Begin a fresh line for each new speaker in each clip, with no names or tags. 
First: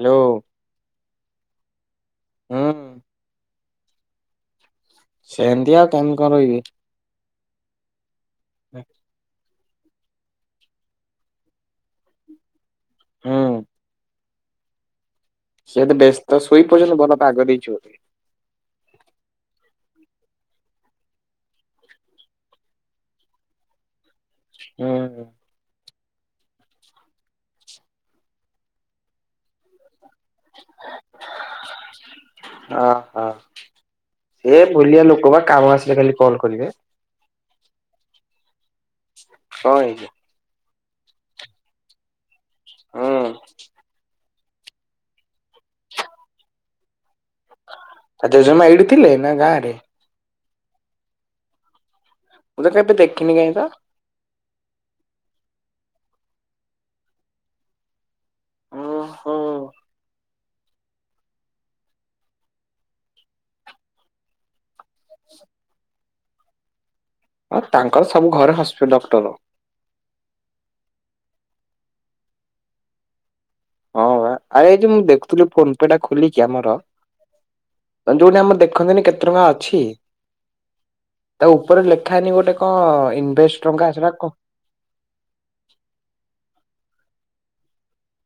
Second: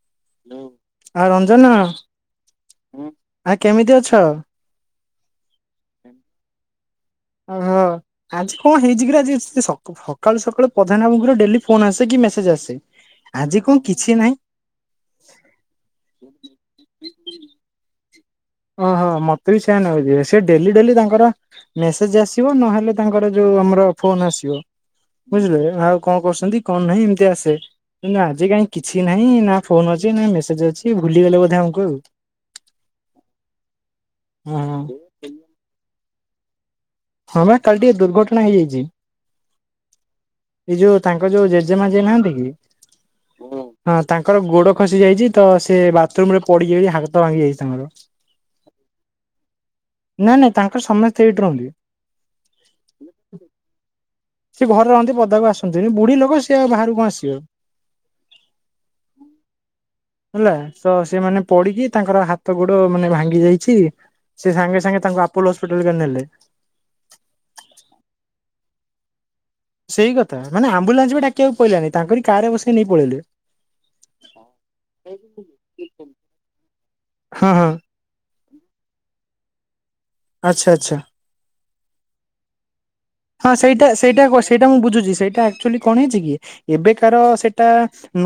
Hello.
Hello. ଆଉ ରଞ୍ଜନ ହୁଁ କେମିତି ଅଛ?
ସେମତି ଆଉ କେମିତି କଣ ରହିବେ।
ଓହୋ ଆଜି କଣ ହେଇଛିକିରେ ଆଜି ସ ସକାଳୁ ସକାଳୁ ପ୍ରଧାନ ବାବ ଙ୍କର ଡେଲି ଫୋନ୍ ଆସେ କି ମ୍ୟାସଜ୍ ଆସେ।
ହୁଁ।
ଆଜି କଣ କିଛି ନାହିଁ।
ସିଏ ତ ବ୍ୟସ୍ତ ଶୋଇପଡିଛନ୍ତି ଭଲ ପାଗ ଦେଇଛି ବୋଲି।
ଅହ ମୋତେ ବି ସେୟା ନିବେଯେ ସେ ଡେଲି ଡେଲି ତାଙ୍କର ମେସେଜ ଆସିବ ନହେଲେ ତାଙ୍କର ଯୋଉ ଜଉ ଆମର ଫୋନ୍ ଆସିବ
ହୁଁ।
ବୁଝିଲେ [unintelligible] ଙ୍କ କରୁଛନ୍ତି କଣ ନାହିଁ ଏମତି ଆସେ କିନ୍ତୁ ଆଜି କାହିଁ କିଛି ନାହିଁ ନା ଫୋନ ଅଛି ଚି ନା ମେସେଜ ଅଛି ଭୁଲିଗଲ ବୋଧେ ଆମକୁ ଆଉ। ହଁ
ସେ ଭୁଲିଆ ଲୋକ ବା କାମ ଆସିଲେ ଖାଲି କଲ କରିବେ।
ହଁ ବା କାଲି ଟିକେ ଦୁର୍ଘଟଣା ହେଇଯାଇଚି।
ହଁ ଆଜ୍ଞା।
ଏଇ ଯୋଉ ତାଙ୍କ ଯୋଉ ଜେଜେମା ଯେ ନାହାନ୍ତି କି
ହୁଁ
ହଁ ତାଙ୍କ ତାଙ୍କର ଗୋଡ ଖସି ଯାଇଛି ତ ସେ ବାଥରୁମ ରେ ପଡିଯାଇ ହା
ଆ ଜେଜେମାଁ ଏଇଠି ଥିଲେ ନା ଗାଁରେ
ନା ନା ତାଙ୍କର ସମସ୍ତେ ଏଠି ରହନ୍ତି।
ମୁ ତ କାଇଁ ଦେଖିିନି କାଇଁ ତ।
ସିଏ ଘରେ ରହନ୍ତି ପଦାକୁ ଆସନ୍ତିନି ବୁଢୀ ଲୋକ ସିଏ ଆଉ ବାହାରକୁ କଣ ଆସିବେ।
ଓହୋ।
[inaudible] ହେଲା ତ ସେମାନେ ପଡିକି ତାଙ୍କର ହାତ ଗୋଡ ମାନେ ଭାଙ୍ଗି ଯାଇଛି ସେ ସାଙ୍ଗେ ସାଙ୍ଗେ ତାଙ୍କୁ ଆପୋଲ ହସ୍ପିଟାଲ ହେକା ନେଲେ।
ଆଉ ତାଙ୍କର ସବୁ ଘରେ ହସ୍ପି ଡକ୍ଟର।
ସେଇ କଥା ମାନେ ଆମ୍ବୁଲାନ୍ସ ବି ଡାକିବାକୁ ପଇଲାନି ତାଙ୍କରି କାର ରେ ବସିକି ନେଇକି ପଳେଇଲେ।
ହଁ ବା ଆରେ ଏଇ ଯଉ ମୁଁ ଦେଖୁଥିଲି ଫୋନପେ ଟା ଖୋଲିଚି ଆମର
ହଁ ହଁ
ଅ ଜଉଥି ଆମର ଦେ ଦେଖନ୍ତିନି କେତେ ଟଙ୍କା ଅଛି
ଆଚ୍ଛା ଆଚ୍ଛା।
ତା ଉପରେ ଲେଖା ହେଇନି ଗୋଟେ ଙ୍କ
ହଁ ସେଇଟା ସେଇଟା କୋ ସେଇଟା ମୁଁ ବୁଝୁଛି ସେଇଟା ଅକ୍ଚୋଲୀ କଣ ହେଇଛି କି ଏବେକାର ସେ- ତା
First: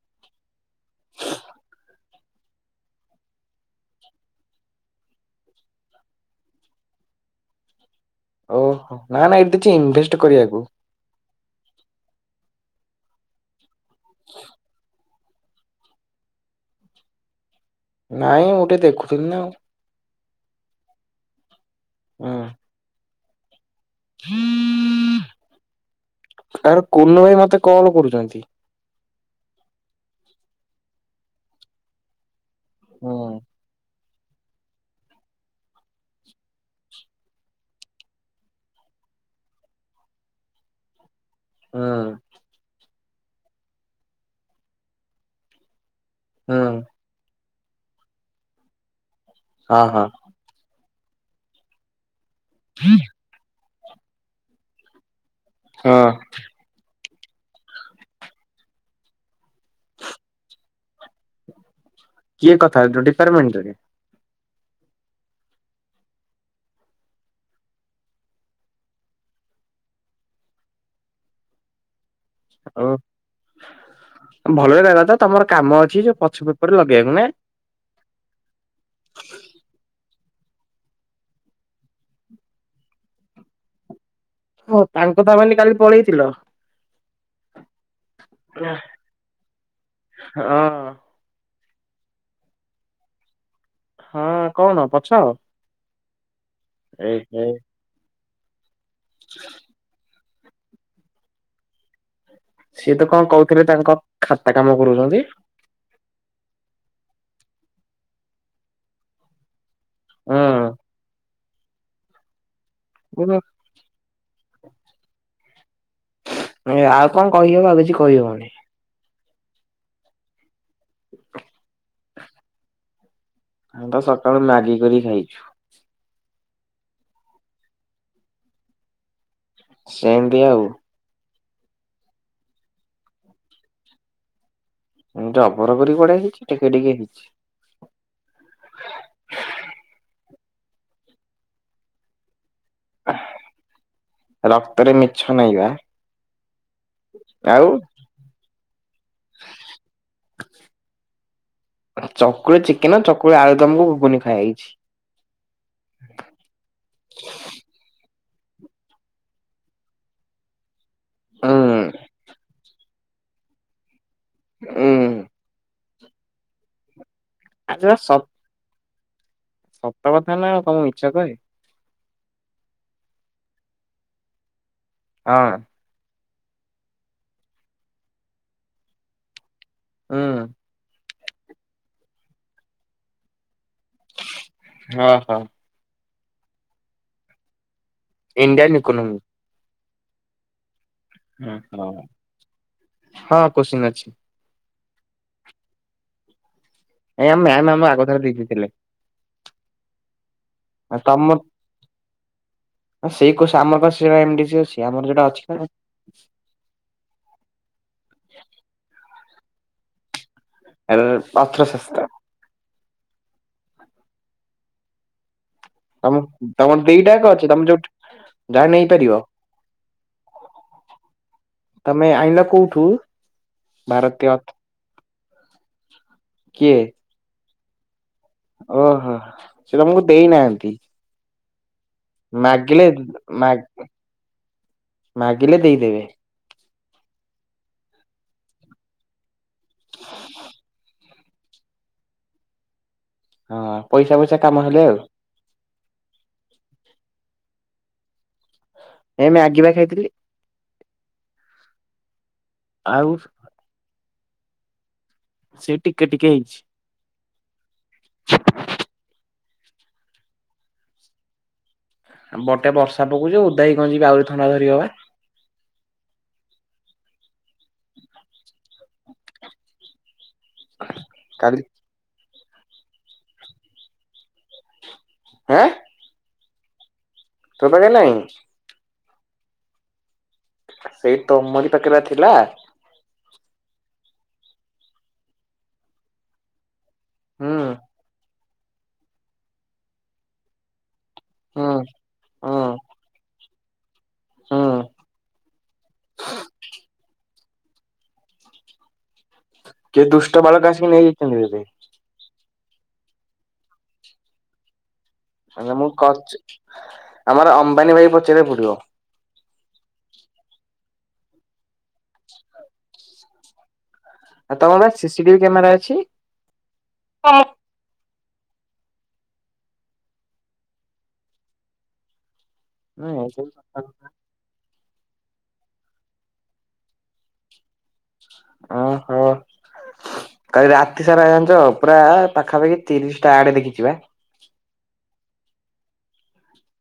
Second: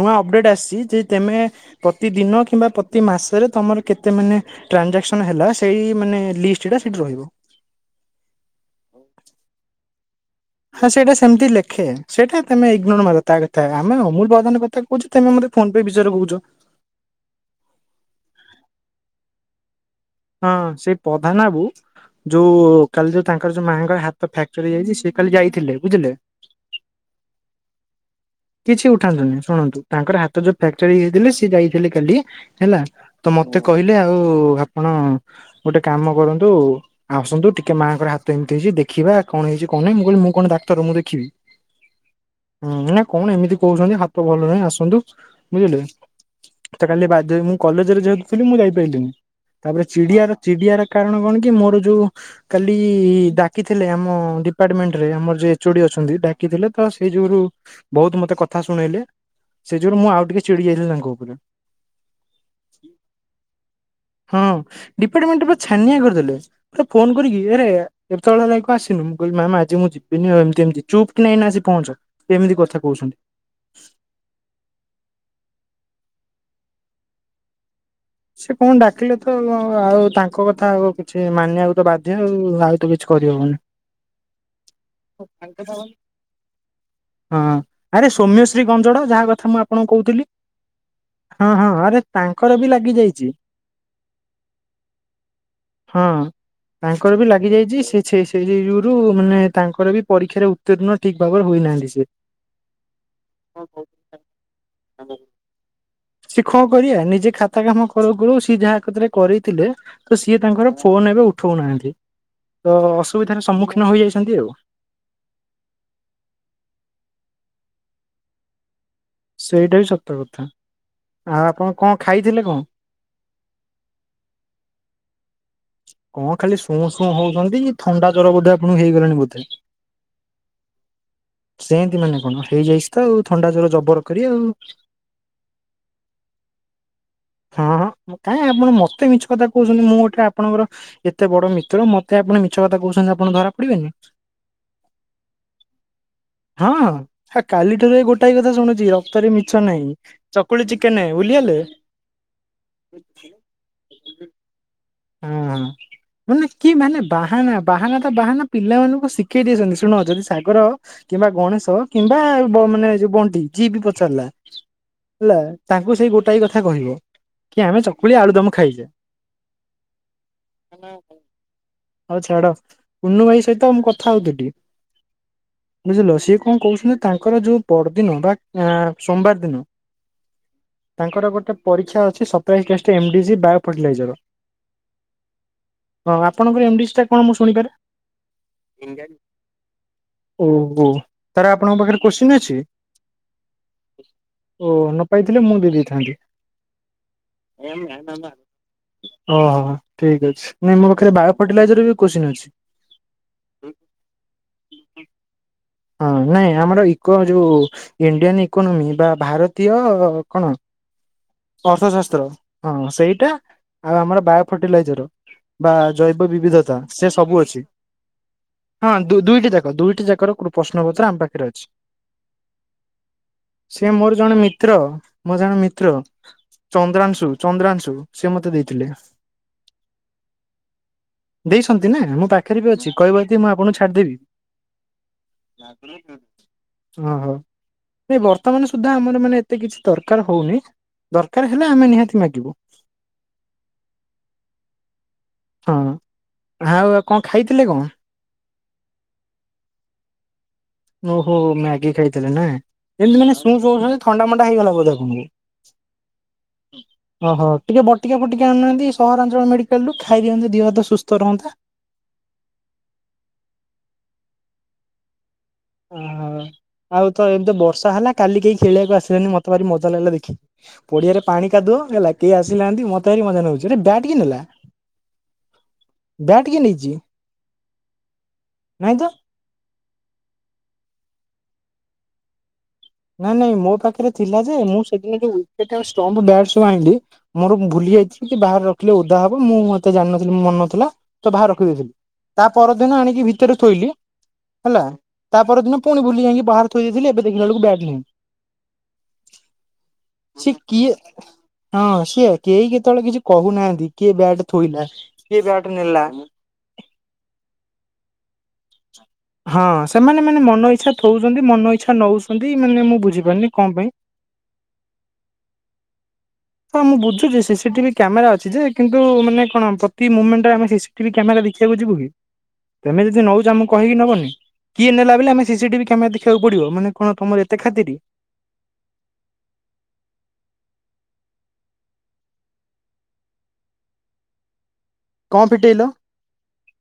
ନୂଆ ଅପଡେଟ ଆସଚି ଯେ ତେମେ ପ୍ରତିଦିନ କିମ୍ବା ପତି ମାସରେ ତମର କେତେ ମାନେ ନେ ଟ୍ରାନଂଜାକ୍ସନ ହେଲା ସେଇ ମାନେ ଲିଷ୍ଟ ଟା ସେଠି ରହିବ।
ଓହୋ ନା ନା ଏଇଠି କିଛି ଇନଭେଷ୍ଟ କରିବାକୁ।
ହଁ ସେଇଟା ସେମିତି ଲେଖେ ସେଇଟା ତମେ ଇଗ୍ନୋର ମାର ତା କଥା ଆମେ ଅମୁଲ ବାଦାନ କଥା କହୁଚୁ ତମେ ମତେ ଫୋନପେ ବିସରେ କହୁଚ।
ନାଇଁ ମୁଁ ଟିକେ ଦେଖୁଥିଲି ନା ଆଉ।
ହଁ ସେଇ ପଧାନ ବାବୁ
ଆଉ
ଯୋଉ କାଲି ଯୋଉ ତାଙ୍କର ଜଉ ମା ଙ୍କର ହାତ ଫ୍ୟାକ୍ଚର ଯାଇଚି ସେ କାଲି ଯାଇଥିଲେ ବୁଝିଲେ।
ହୁଁ ଆରେ କୁନୁ ଭାଇ ମତେ କଲ୍ କରୁଛନ୍ତି।
କିଛି ଉଠାନ୍ତୁନି ଶୁଣନ୍ତୁ ତାଙ୍କର ହାତ ଯୋଉ ଫ୍ୟାକ୍ଟରୀ ହେଇଥିଲେ ସିଏ ଯାଇଥିଲେ କାଲି ହେଲା
ହୁଁ
ତ ମତେ କହିଲେ ଆଉ ଆପଣ ଗୋଟେ କାମ କରନ୍ତୁ ଆସନ୍ତୁ ଟିକେ ମାଆଙ୍କର ହାତ ଏମିତି ହେଇଛି ଦେଖିବା କଣ ହେଇଛି କଣ ମୁଁ କହିଲି ମୁଁ କଣ ଦା ତର ମୁଁ ଦେଖିବି
ହଁ।
ନା କଣ ଏମିତି କହୁଛନ୍ତି ହାତ ଭଲ ନାହିଁ ଆସନ୍ତୁ ବୁଝିଲେ
ହୁଁ
ତ କାଲି ବାଧ୍ୟ ହେଇ ମୁଁ କଲେଜରେ ଯେହେତୁ ଥିଲି ମୁଁ ଯାଇପାରିଲିନି।
ହଁ
ତାପରେ
ହଁ
ଚିଡିଆର ଚିଡିଆର କାରଣ କଣ କି ମୋର ଯୋଉ କାଲି ଡାକିଥିଲେ ଆମ ଡିପାର୍ଟମେଣ୍ଟରେ ଆମର ଯୋଉ ଏଚୋଡି
ହଁ।
ଅଛନ୍ତି ଡାକିଥିଲେ ତ ସେଇ ଯୋଗୁରୁ ବହୁତ ମତେ କଥା ଶୁଣେଇଲେ। ସେ ଯୋଗୁରୁ ମୁଁ ଆଉ ଟିକେ ଚିଡି ଯାଇଥିଲି ତାଙ୍କ ଉପରେ।
କିଏ କଥା ଡିପାର୍ମେଣ୍ଟରେ?
ହଁ ଡିପାର୍ଟମେଣ୍ଟ ପୁରା ଛାନିଆ କରିଦେଲେ। ମତେ ଫୋନ କରିକି ଆରେ ଏତେବେଳ ହେଲାଣି କଣ ଆସିନୁ ମୁଁ କ କହିଲି ମ୍ୟାମ୍ ଆଜି ମୁଁ ଯିବିନି ଆଉ ଏମତି ଏମତି ଚୁପ୍ କିନା ଏନା ଆସି ପହଞ୍ଚ ଏମିତି କଥା
ହ
କହୁଛନ୍ତି।
ଓ ଭଲରେ ହେଲା ତ ତମର କାମ ଅଛି ଯୋଉ ପଛୁ ପେପରରେ ଲଗେଇବାକୁ ନା
ସେ କଣ ଡାକିଲେ ତ ଆଉ ତାଙ୍କ ତାଙ୍କ କଥା ଆଉ କିଛି ମାନିବାକୁ ତ ବାଧ୍ୟ ଆଉ ଆଉ ତ କିଛି କରିହବନି।
ହଁ ତାଙ୍କ ତା ମାନି କାଲି ପଳେଇଥିଲ?
ହଁ ଆରେ ସୌମ୍ୟଶ୍ରୀ ଗଞ୍ଜଡ ଯାହା କଥା ମୁଁ ଆପଣଙ୍କୁ କହୁଥିଲି
ହଁ
ହଁ ହଁ ହଁ ରେ ତାଙ୍କର ବି ଲାଗି ଯାଇଛି।
ହଁ କଣ ପଛ
ହଁ
ଏ
ତାଙ୍କର ବି
ହେ
ଲାଗି ଯାଇଛି ସେ ଛେ ସେ ଯୁରୁ ମାନେ ତାଙ୍କର ବି ପରୀକ୍ଷାରେ ଉତ୍ତୀର୍ଣ୍ଣ ଠିକ ଭାବରେ ହୋଇନାହାନ୍ତି ସେ
ସିଏ ତ କଣ କହୁଥିଲେ ତାଙ୍କ ଖାତା କାମ କରୁଛନ୍ତି।
ସି କଣ କରିବା ନିଜେ ଖାତା କାମ କରୁ କରୁ ସିଏ ଯାହା ପାଖରେ କରିଥିଲେ ତ ସିଏ ତାଙ୍କର
ହୁଁ।
ଫୋନ ଏବେ ଉଠଉନାହାନ୍ତି। ତ ଅସୁବିଧାର ସମ୍ମୁଖୀନ ହୋଇଯାଇଛନ୍ତି ଆଉ।
ଏ ଆଉ କଣ କହିହବ ଆଉ କିଛି କହିହବନି।
ସେଇଟା ବି ସତ କଥା। ଆଉ ଆପଣ କଣ ଖାଇଥିଲେ କଣ?
ଆମେ ତ ସକାଳୁ ମାଗି କରିକି ଖାଇଛୁ।
କଣ ଖାଲି ଶୁଅଁ ଶୁଅଁ ହଉଛନ୍ତି ଥଣ୍ଡା ଜ୍ୱର ବୋଧେ ଆପଣଙ୍କୁ ହେଇଗଲାଣି ବୋଧେ?
ସେମିତି ଆଉ।
ସେମତି ମାନେ କଣ ହେଇଯାଇଛି ତ ଆଉ ଥଣ୍ଡା ଜର ଜବର କରି ଆଉ।
ହୁଁ ଜବର କରି କୁଆଡ଼େ ହେଇଛି ଟିକେ ଟିକେ ହେଇଛି।
ହଁ କାଇଁ ଆପଣ ମତେ ମିଛ କଥା କହୁଛନ୍ତି ମୁଁ ଗୋଟେ ଆପ ଆପଣଙ୍କର ଏତେ ବଡ ମିତ୍ର ମତେ ଆପଣ ଛ କଥା କହୁଛନ୍ତି ଆପଣ ଧରା ପଡିବେନି
ରକ୍ତରେ ମିଛ ନାହିଁ ବା।
ହଁ
ଆଉ
କାଲିଠାରୁ ଏ ଗୋଟାଏ କଥା ଶୁଣୁଛି ରକ୍ତରେ ମିଛ ନାହିଁ ଚକୁଳି ଚିକେନ ଭୁଲିଗଲେ?
ଚକୁଳି ଚିକେନ ଚକୁଳି ଆଳୁଦମକୁ ଘୁଗୁନି ଖାଇଆ ହେଇଛି।
ହୁଁ ମାନେ କି ମାନେ ବାହାନା ବାହାନା ତ ବାହାନା ପିଲାମାନଙ୍କୁ ଶିଖେଇ ଦେଇଛନ୍ତି ଶୁଣ ଯଦି ସାଗର କିମ୍ବା
ଉଁ
ଗଣେଶ କିମ୍ବା ବ ମାନେ ଯୁ ବନ୍ତି ଯିଏ ବି ପଚାରିଲା
ହୁଁ।
ହେଲା ତାଙ୍କୁ ସେଇ ଗୋଟାଏ କଥା କହିବ। କି ଆମେ
ଆରେ ସ
ଚକୁଳି ଆଳୁ ଦମ ଖାଇଚେ।
ସତ କଥା ନା ଆଉ କଣ ମୁ ମିଛ କହେ।
ହଉ ଛାଡ ପୁନୁ ଭାଇ ସହିତ ମୁଁ କଥା ହଉଥିଲି
ହଁ
ବୁଝିଲ ସିଏ କ କଣ କହୁଛନ୍ତି ତାଙ୍କର ଯୋଉ ପରଦିନ ବା ସୋମବାର ଦିନ
ହଁ।
ତାଙ୍କର ଗୋଟେ ପରୀକ୍ଷା ଅଛି ସଫ୍ଟଓୟାର ଏକେଷ୍ଟେ ରେ ଏମଡିଜି ବା
ହଁ ହଁ।
ହଁ ଆପଣଙ୍କର ଏମଡିସ୍ ଟା କଣ ମୁଁ ଶୁଣିପାରେ?
Indian economy.
ଓହୋ ତାହାଲେ ଆପଣଙ୍କ ପାଖରେ କୋଶ୍ଚିନ୍ ଅଛି?
ହଁ କୋଶ୍ଚିନ୍ ଅଛି।
ଓ ନ ପାଇଥିଲେ ମୁଁ ଦେଇଥାନ୍ତି।
ଏ ଆମ ମ୍ୟାମ୍ ଆମ ଆଗ ଥର ଦେଇ ଦେଇଥିଲେ।
ଓହୋ ଠିକ ଅଛି ନାଇଁ ମୋ ପାଖରେ ବାୟୋ ଆଧେରେ ବି କୋଶ୍ଚିନ୍ ଅଛି।
ଆ ସେଇ କୋର୍ସ ଆମର କଣ ସେ ବା ଏମ ଡି ସି ଅଛି, ଆମର ଯୋଉଟା ଅଛି ନା
ହଁ ନାଇଁ ଆମର ଇକୋ ଯୋଉ ଇଣ୍ଡିଆନ ଇକୋନୋମି ବା ଭାରତୀୟ କଣ ଅର୍ଥଶାସ୍ତ୍ର, ହଁ ସେଇଟା ଆଉ ଆମର ବାୟୋ ଫର୍ଟିଲାଇଜର ବା
ତମ
ଜୈବ ବିବିଧତା
ତମର
ସେ
ଦିଟା ଯାକ
ସବୁ ଅଛି।
ତମେ ଯୋଉଠି ଯାହା
ହଁ
ନେଇପାରିବ।
ଦୁଇ ଦୁଇଟି ଯାକ ଦୁଇଟି ଯାକର କୁ ପ୍ରଶ୍ନ ପତ୍ର ଆମ ପାଖରେ ଅଛି।
ତମେ ଆଇଁଲ କୋଉଠୁ?
ସେ ମୋର
ଭାରତୀୟ
ଜଣେ
ଅର୍ଥ
ମିତ୍ର, ମୋ ଜଣେ ମିତ୍ର
କିଏ
ଚନ୍ଦ୍ରାଂଶୁ, ଚନ୍ଦ୍ରାଂଶୁ ସେ ମତେ ଦେଇଥିଲେ।
ଓହୋ। ସିଏ ତମକୁ ଦେଇନାହାଁନ୍ତି?
ଦେଇଛନ୍ତି ନା ମୋ ପାଖରେ ବି ଅଛି, କହିବ ଯଦି ମୁଁ
ମା
ଆପଣଙ୍କୁ ଛାଡ଼ିଦେବି।
ମାଗିଲେ ଦେଇଦେବେ।
ଓହୋ। ଏଇ ବର୍ତ୍ତମାନ ସୁଦ୍ଧା ଆମର ମାନେ ଏତେ କିଛି ଦରକାର ହଉନି ଦରକାର ହେଲେ ଆମେ ନିହାତି ମାଗିବୁ।
ହଁ ପଇସା ଫଇସା କାମ ହେଲେ ଆଉ।
ହଁ ଆଉ ଆଉ କଣ ଖାଇଥିଲେ କଣ?
ଏଇ ମ୍ୟାଗି ବା ଖାଇଥିଲି।
ଓହୋ, ମ୍ୟାଗି ଖାଇଥିଲେ ନା।
ଆଉ
ଯେମତି ମାନେ ସୁ ସୁଁ ହଉଛନ୍ତି ଥଣ୍ଡା ମଣ୍ଡା ହେଇଗଲା ବୋଧେ
ସେ ଟିକେ ଟିକେ ହେଇଛି।
ଆପଣଙ୍କୁ? ଓହୋ। ଟିକେ ବଟିକା ଫଟିକା ଆଣୁନାହାଁନ୍ତି ସହରାଞ୍ଚଳ ମେଡି ନେଲୁ ଖାଇ ଦିଅନ୍ତୁ ଦିହ ହାତ ସୁସ୍ଥ ରହନ୍ତା।
ଏପଟେ ବର୍ଷା ପକଉଛି ଓଦା ହେଇ କଣ ଯିବେ ଆହୁରି ଥଣ୍ଡା ଧରିବ ବା।
ଓହୋ। ଆଉ ତ ଏ ବର୍ଷା ହେଲା କାଲି କେହି ଖେଳିବାକୁ ଆସିଲେନି ମତେ ଭାରି ମଜା ଲାଗିଲା ଦେଖି। ପଡିଆରେ ପାଣି
କାଲି
କାଦୁଅ ହେଲା କେହି ଆସି ନାହାଁନ୍ତି ମତେ ଭାରି ମଜା ନାଗୁଛି। ଆରେ ବ୍ୟାଟ୍ କିଏ ନେଲା?
ଆଁ
ବ୍ୟାଟ୍ କିଏ ନେଇଚି?
ତୋ ପାଖେରେ ନାହିଁ?
ନାଇଁ ତ।
ସେଇ ତମରି ପାଖେ ବା ଥିଲା।
ନାଇଁ ନାଇଁ ମୋ ପାଖରେ ଥିଲା ଯେ, ମୁଁ ସେଦିନ ଯୋଉ ୱିକେଟ୍ ଆଉ ଷ୍ଟମ୍ପ, ବ୍ୟାଟ୍ ସବୁ ଆଇଁଲି
ହୁଁ
ମୋର ଭୁଲି ଯାଇଛି କି ବାହାରେ ରଖିଲେ ଓଦା ହବ, ମୁଁ ଏତେ ଜାଣିନଥିଲି ମୋ ମନ ନଥିଲା ବାହାର
ହୁଁ
ରଖିଦେଇଥିଲି, ତା
ହୁଁ
ପରଦିନ ଆଣିକି ଭିତରେ ଥୋଇଲି
ହୁଁ
ହେଲା, ତା ପରଦିନ ପୁଣି ଭୁଲି ଯାଇଁକି ବାହାରେ ଥୋଇ ଦେଇଥିଲି ଏବେ ଦେଖିଲା ବେଳକୁ ବ୍ୟାଟ୍ ସିଏ
କିଏ ଦୁଷ୍ଟ ବାଳକ ଆସିକି
କିଏ
ନେଇଯାଇଛନ୍ତି ବୋଧେ
ହଁ ସିଏ କେହି କେତେବେଳେ କିଛି କହୁନାହାଁନ୍ତି କିଏ ବ୍ୟାଟ ଥୋଇଲା କିଏ ବ୍ୟାଟ
ତାହେଲେ ମୁଁ
ନେଲା।
କଉଚି ଆମର ଅମ୍ବାନୀ ଭାଇକି ପଚାରିବାକୁ ପଡିବ।
ହଁ ସେମାନେ ମାନେ ମନ ଇଚ୍ଛା ଥୋଉଛନ୍ତି, ମନ ଇଚ୍ଛା ନଉଛନ୍ତି ମାନେ ମୁଁ ବୁଝିପାରୁନି କଣ ପାଇଁ?
ଆଉ ତମର ବା ସିସି ଟିଭି କ୍ୟାମେରା ଅଛି?
ହଁ ମୁଁ ବୁଝୁଛି ସିସି ଟିଭି କ୍ୟାମେରା ଅଛି ଯେ, କିନ୍ତୁ ମାନେ କଣ ପ୍ରତି ମୁମେଣ୍ଟରେ ଆମେ ସିସିଟିଭି କ୍ୟାମେରା ଦେଖିବାକୁ ଯିବୁ କି? ତେମେ ଯଦି ନଉଛ ଆମକୁ କହିକି ନବନି, କିଏ ନେଲା ବେଲି ଆମେ ସିସିଟିଭି କ୍ୟାମେରା ଦେଖିବାକୁ ପଡ଼ିବ, ମାନେ କଣ ତମର ଏତେ ଖାତିରି।
ଓହୋ। କାଲି ରାତିସାରା ଜାଣିଛ ପୁରା ପାଖାପାଖି ତିରିଶଟା ଆଡ ଦେଖିଚି ବା।
କଣ ପିଟେଇଲ?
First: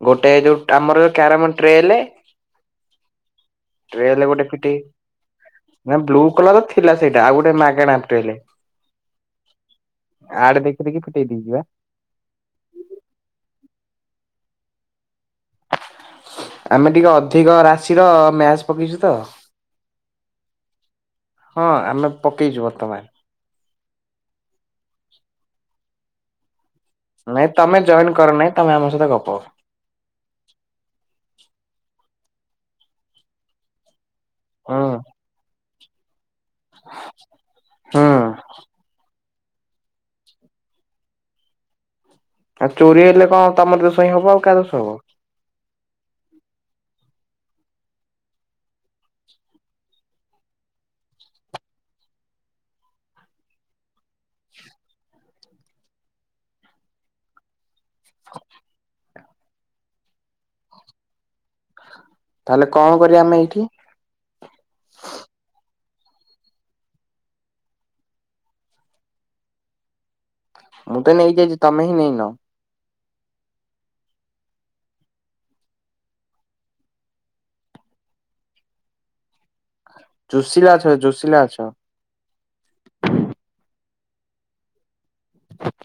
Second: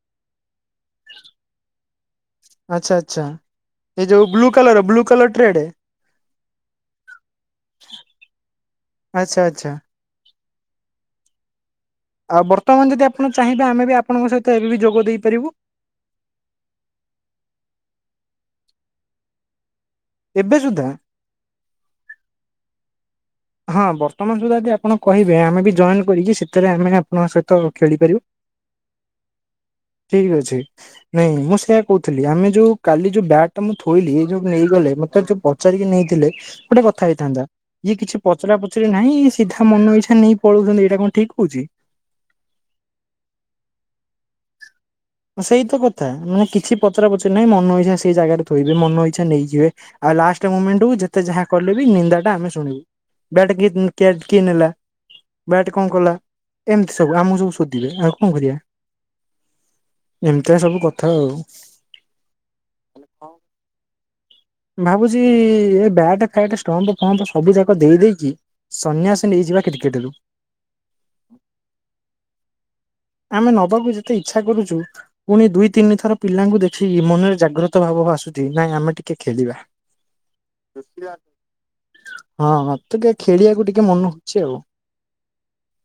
ଗୋଟେ ଯୋଉ ଆମର ଯୋଉ କ୍ୟାରମ ଟ୍ରେଲେ
ଆଚ୍ଛା ଆଚ୍ଛା। ଏ ଯୋଉ blue colour blue colour tray
ନାଁ ବ୍ଲୁ କଲର ଥିଲା ସେଇଟା ଆଉ ଗୋଟେ ମାଗଣା ପଟେଇଲେ।
ଆଚ୍ଛା ଆଚ୍ଛା।
ଆଡ ଦେଖି ଦେଖି ଫିଟେଇ ଦେଇଚି ବା।
ଏବେ ଆମେ ବି ଆପଣଙ୍କ ସହିତ ଏବେ ବି ଯୋଗ ଦେଇ
ଆମେ ଟିକେ ଅଧିକ ରାଶିର ମ୍ୟାଜ ପକେଇଛୁ ତ।
ଏବେ ସୁଦ୍ଧା।
ହଁ ଆମେ ପକେଇଚୁ ବର୍ତ୍ତମାନ।
ହଁ ବର୍ତ୍ତମାନ ସୁଦ୍ଧା ଯଦି ଆପଣ କହିବେ ଆମେ ବି ଜଏନ୍ କରିକି ସେ ତେବେ ଆମେ ବି ଆପଣଙ୍କ
ନାଇଁ
ସହିତ
ତମେ ଜଏନ୍
ଖେଳିପାରିବୁ।
କର ନାଇଁ ତମେ ଆମ ସହିତ ଗପ ହୁଁ
ଠିକ ଅଛି ନାଇଁ ମୁଁ ସେଇଆ କହୁ ଥିଲି ଆମେ ଯୋଉ କାଲି ଯୋଉ ବ୍ୟାଗ୍ ଟା ମୁଁ ଥୋଇଲି ଯୋଉ ନେଇଗଲେ ମତେ ଯଉ ପଚାରିକି ନେଇଥିଲେ ଗୋଟେ କଥା ହେଇଥାନ୍ତା ଇଏ କିଛି
ହୁଁ।
ପଚରା ପଚରି ନାହିଁ ସିଧା ମନ ଇଛା ନେଇ ପଳଉଛନ୍ତି ଏଇଟା କଣ ଠିକ ହେଉଛି।
ଆଉ ଚୋରି ହେଲେ କଣ ତମର ଦେୋଷ ହିଁ ହବ ଆଉ କାହା ଦୋଷ ହବ।
ସେଇତ କଥା ମାନେ କିଛି ପ ପଚରା ପଚରି ନାଇଁ ମନ ଇଛା ସେଇ ଜାଗାରେ ଥୋଇବେ ମନଇଛା ନେଇଯିବେ ଆଉ ଲାଷ୍ଟ ମୋମେଂଟକୁ ଯେତେ ଯାହା କଲେବି ନିନ୍ଦା ଟା ଆମେ ଶୁଣିବୁ ବ୍ୟାଟ କିଏ କିଏ ନେଲା। ବ୍ୟାଟେ କଣ କଲା ଏମିତି ସବୁ ଆମକୁ ସବୁ ଶୋଧିବେ ଆଉ କଣ କରିବା। ଏମିତିଆ ସବୁ କଥା ଆଉ।
ତାହେଲେ କଣ କରିବା ଆମେ ଏଇଠି।
ଭାବୁଚି ଏ ବ୍ୟାଟ ଫ୍ୟାଟ ଷ୍ଟମ୍ପ ଫମ୍ପ ସବୁ ଯାକ ଦେଇ ଦେଇକି ସନ୍ନ୍ୟାସ ନେଇ ଯିବା କ୍ରିକେଟରୁ।
ମୁଁ ତ ନେଇକି ଆଇଚି ତମେ ହିଁ ନେଇନ।
ଆମେ ନବାକୁ ଯେତେ ଇଚ୍ଛା କରୁଚୁ ପୁଣି ଦୁଇ ତିନି ଥର ପିଲାଙ୍କୁ ଦେଖିକି ମନରେ ଜାଗ୍ରତ ଭାବ କ ଆସୁଛି ନାଇଁ ଆମେ ଟିକେ ଖେଳିବା।
ଜୋସିଲା ଅଛ ଜୋସିଲା ଅଛ।
[inaudible] ହଁ ହଁ ମତେ ଖେଳିବାକୁ ଟି ଟିକେ ମନ ହଉଚି ଆଉ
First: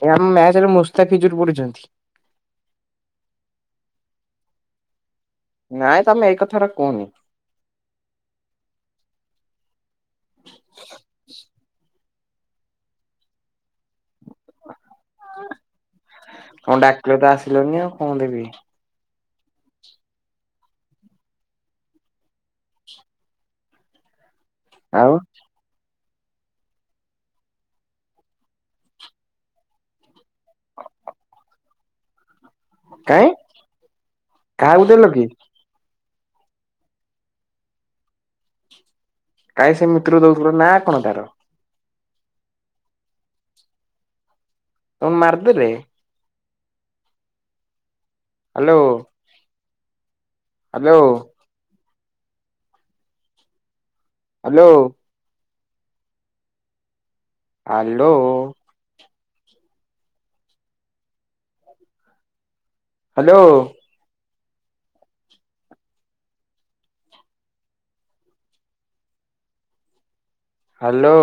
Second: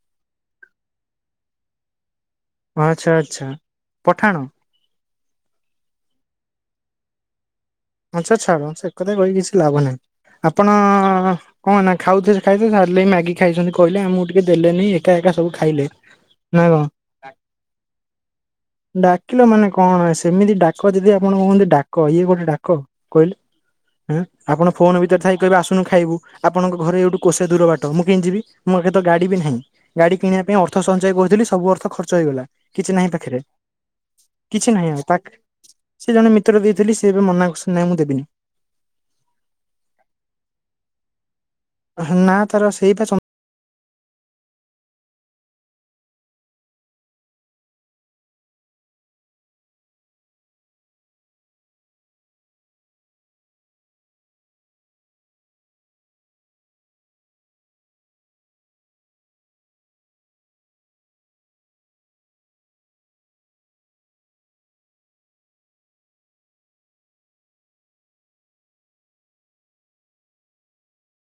ଆପଣ ମ୍ୟାଚରେ ମୁସ୍ତାଫିଜୁର ପଡୁଛନ୍ତି।
ଆଚ୍ଛା ଆଛା ପଠାଣ।
ନାଇଁ ତମେ ଏଇ କଥାରା କୁହନି।
ଆଛାଛାଡ଼ ସେକଥା କହି କିଛି ଲାଭ ନାହିଁ ଆପଣ କଣ ନା ଖାଉଥେ ଖାଇ ସାରିଲେ ମ୍ୟାଗି ଖାଇଛନ୍ତି କହିଲେ ଆମକୁ ଟିକେ କି ଦେଲେନି ଏକା ଏକା ସବୁ ଖାଇଲେ ନା
ଡାକିଲ ତ
କଣ।
ଆସିଲନି ଆଉ କଣ ଦେବି।
ଡାକିଲ ମାନେ କଣ ସେମିତି ଡାକ ଯଦି ଆପଣ କୁହନ୍ତି ଡାକ ଇଏ ଗୋଟେ ଡାକ କହିଲେ। ହେଁ ଆପଣ ଫୋନ
ଆଉ
ଭିତରେ ଥାଇ କହିବେ ଆସୁନୁ ଖାଇବୁ। ଆପଣଙ୍କ ଘର ଏଇଠୁ କୋଷେ ଦୂର ବାଟ ମୁଁ କେନ୍ତି ଯିବି ମୋ ପାଖେ ତ ଗାଡି ବି ନାହିଁ ଗାଡି କିଣିବା ପାଇଁ ଅର୍ଥ ସଞ୍ଚୟ କରିୁଥିଲି ସବୁ ଅର୍ଥ ଖର୍ଚ୍ଚ ହେଇଗଲା କିଛି ନାହିଁ
କାଇଁ
ପାଖରେ। କିଛି
କାହାକୁ
ନାହିଁ ଆଉ
ଦେଲ କି
ତାକ ସେ ଜଣେ ମିତ୍ର କୁ ଦେଇଥିଲି ସେ ଏବେ ମନା କରୁସନ୍ତି ନାଇଁ ମୁଁ ଦେବିନି।
କାଇହିଁ ସେ ମିତ୍ର କୁ ଦଉଥିଲ ନା କଣ ତାର?
ନା ତାର ସେଇ ପା ଚନ୍ଦ
ତମ ମାରଦ ରେ hello. Hello. Hello. Hello. Hello. Hello.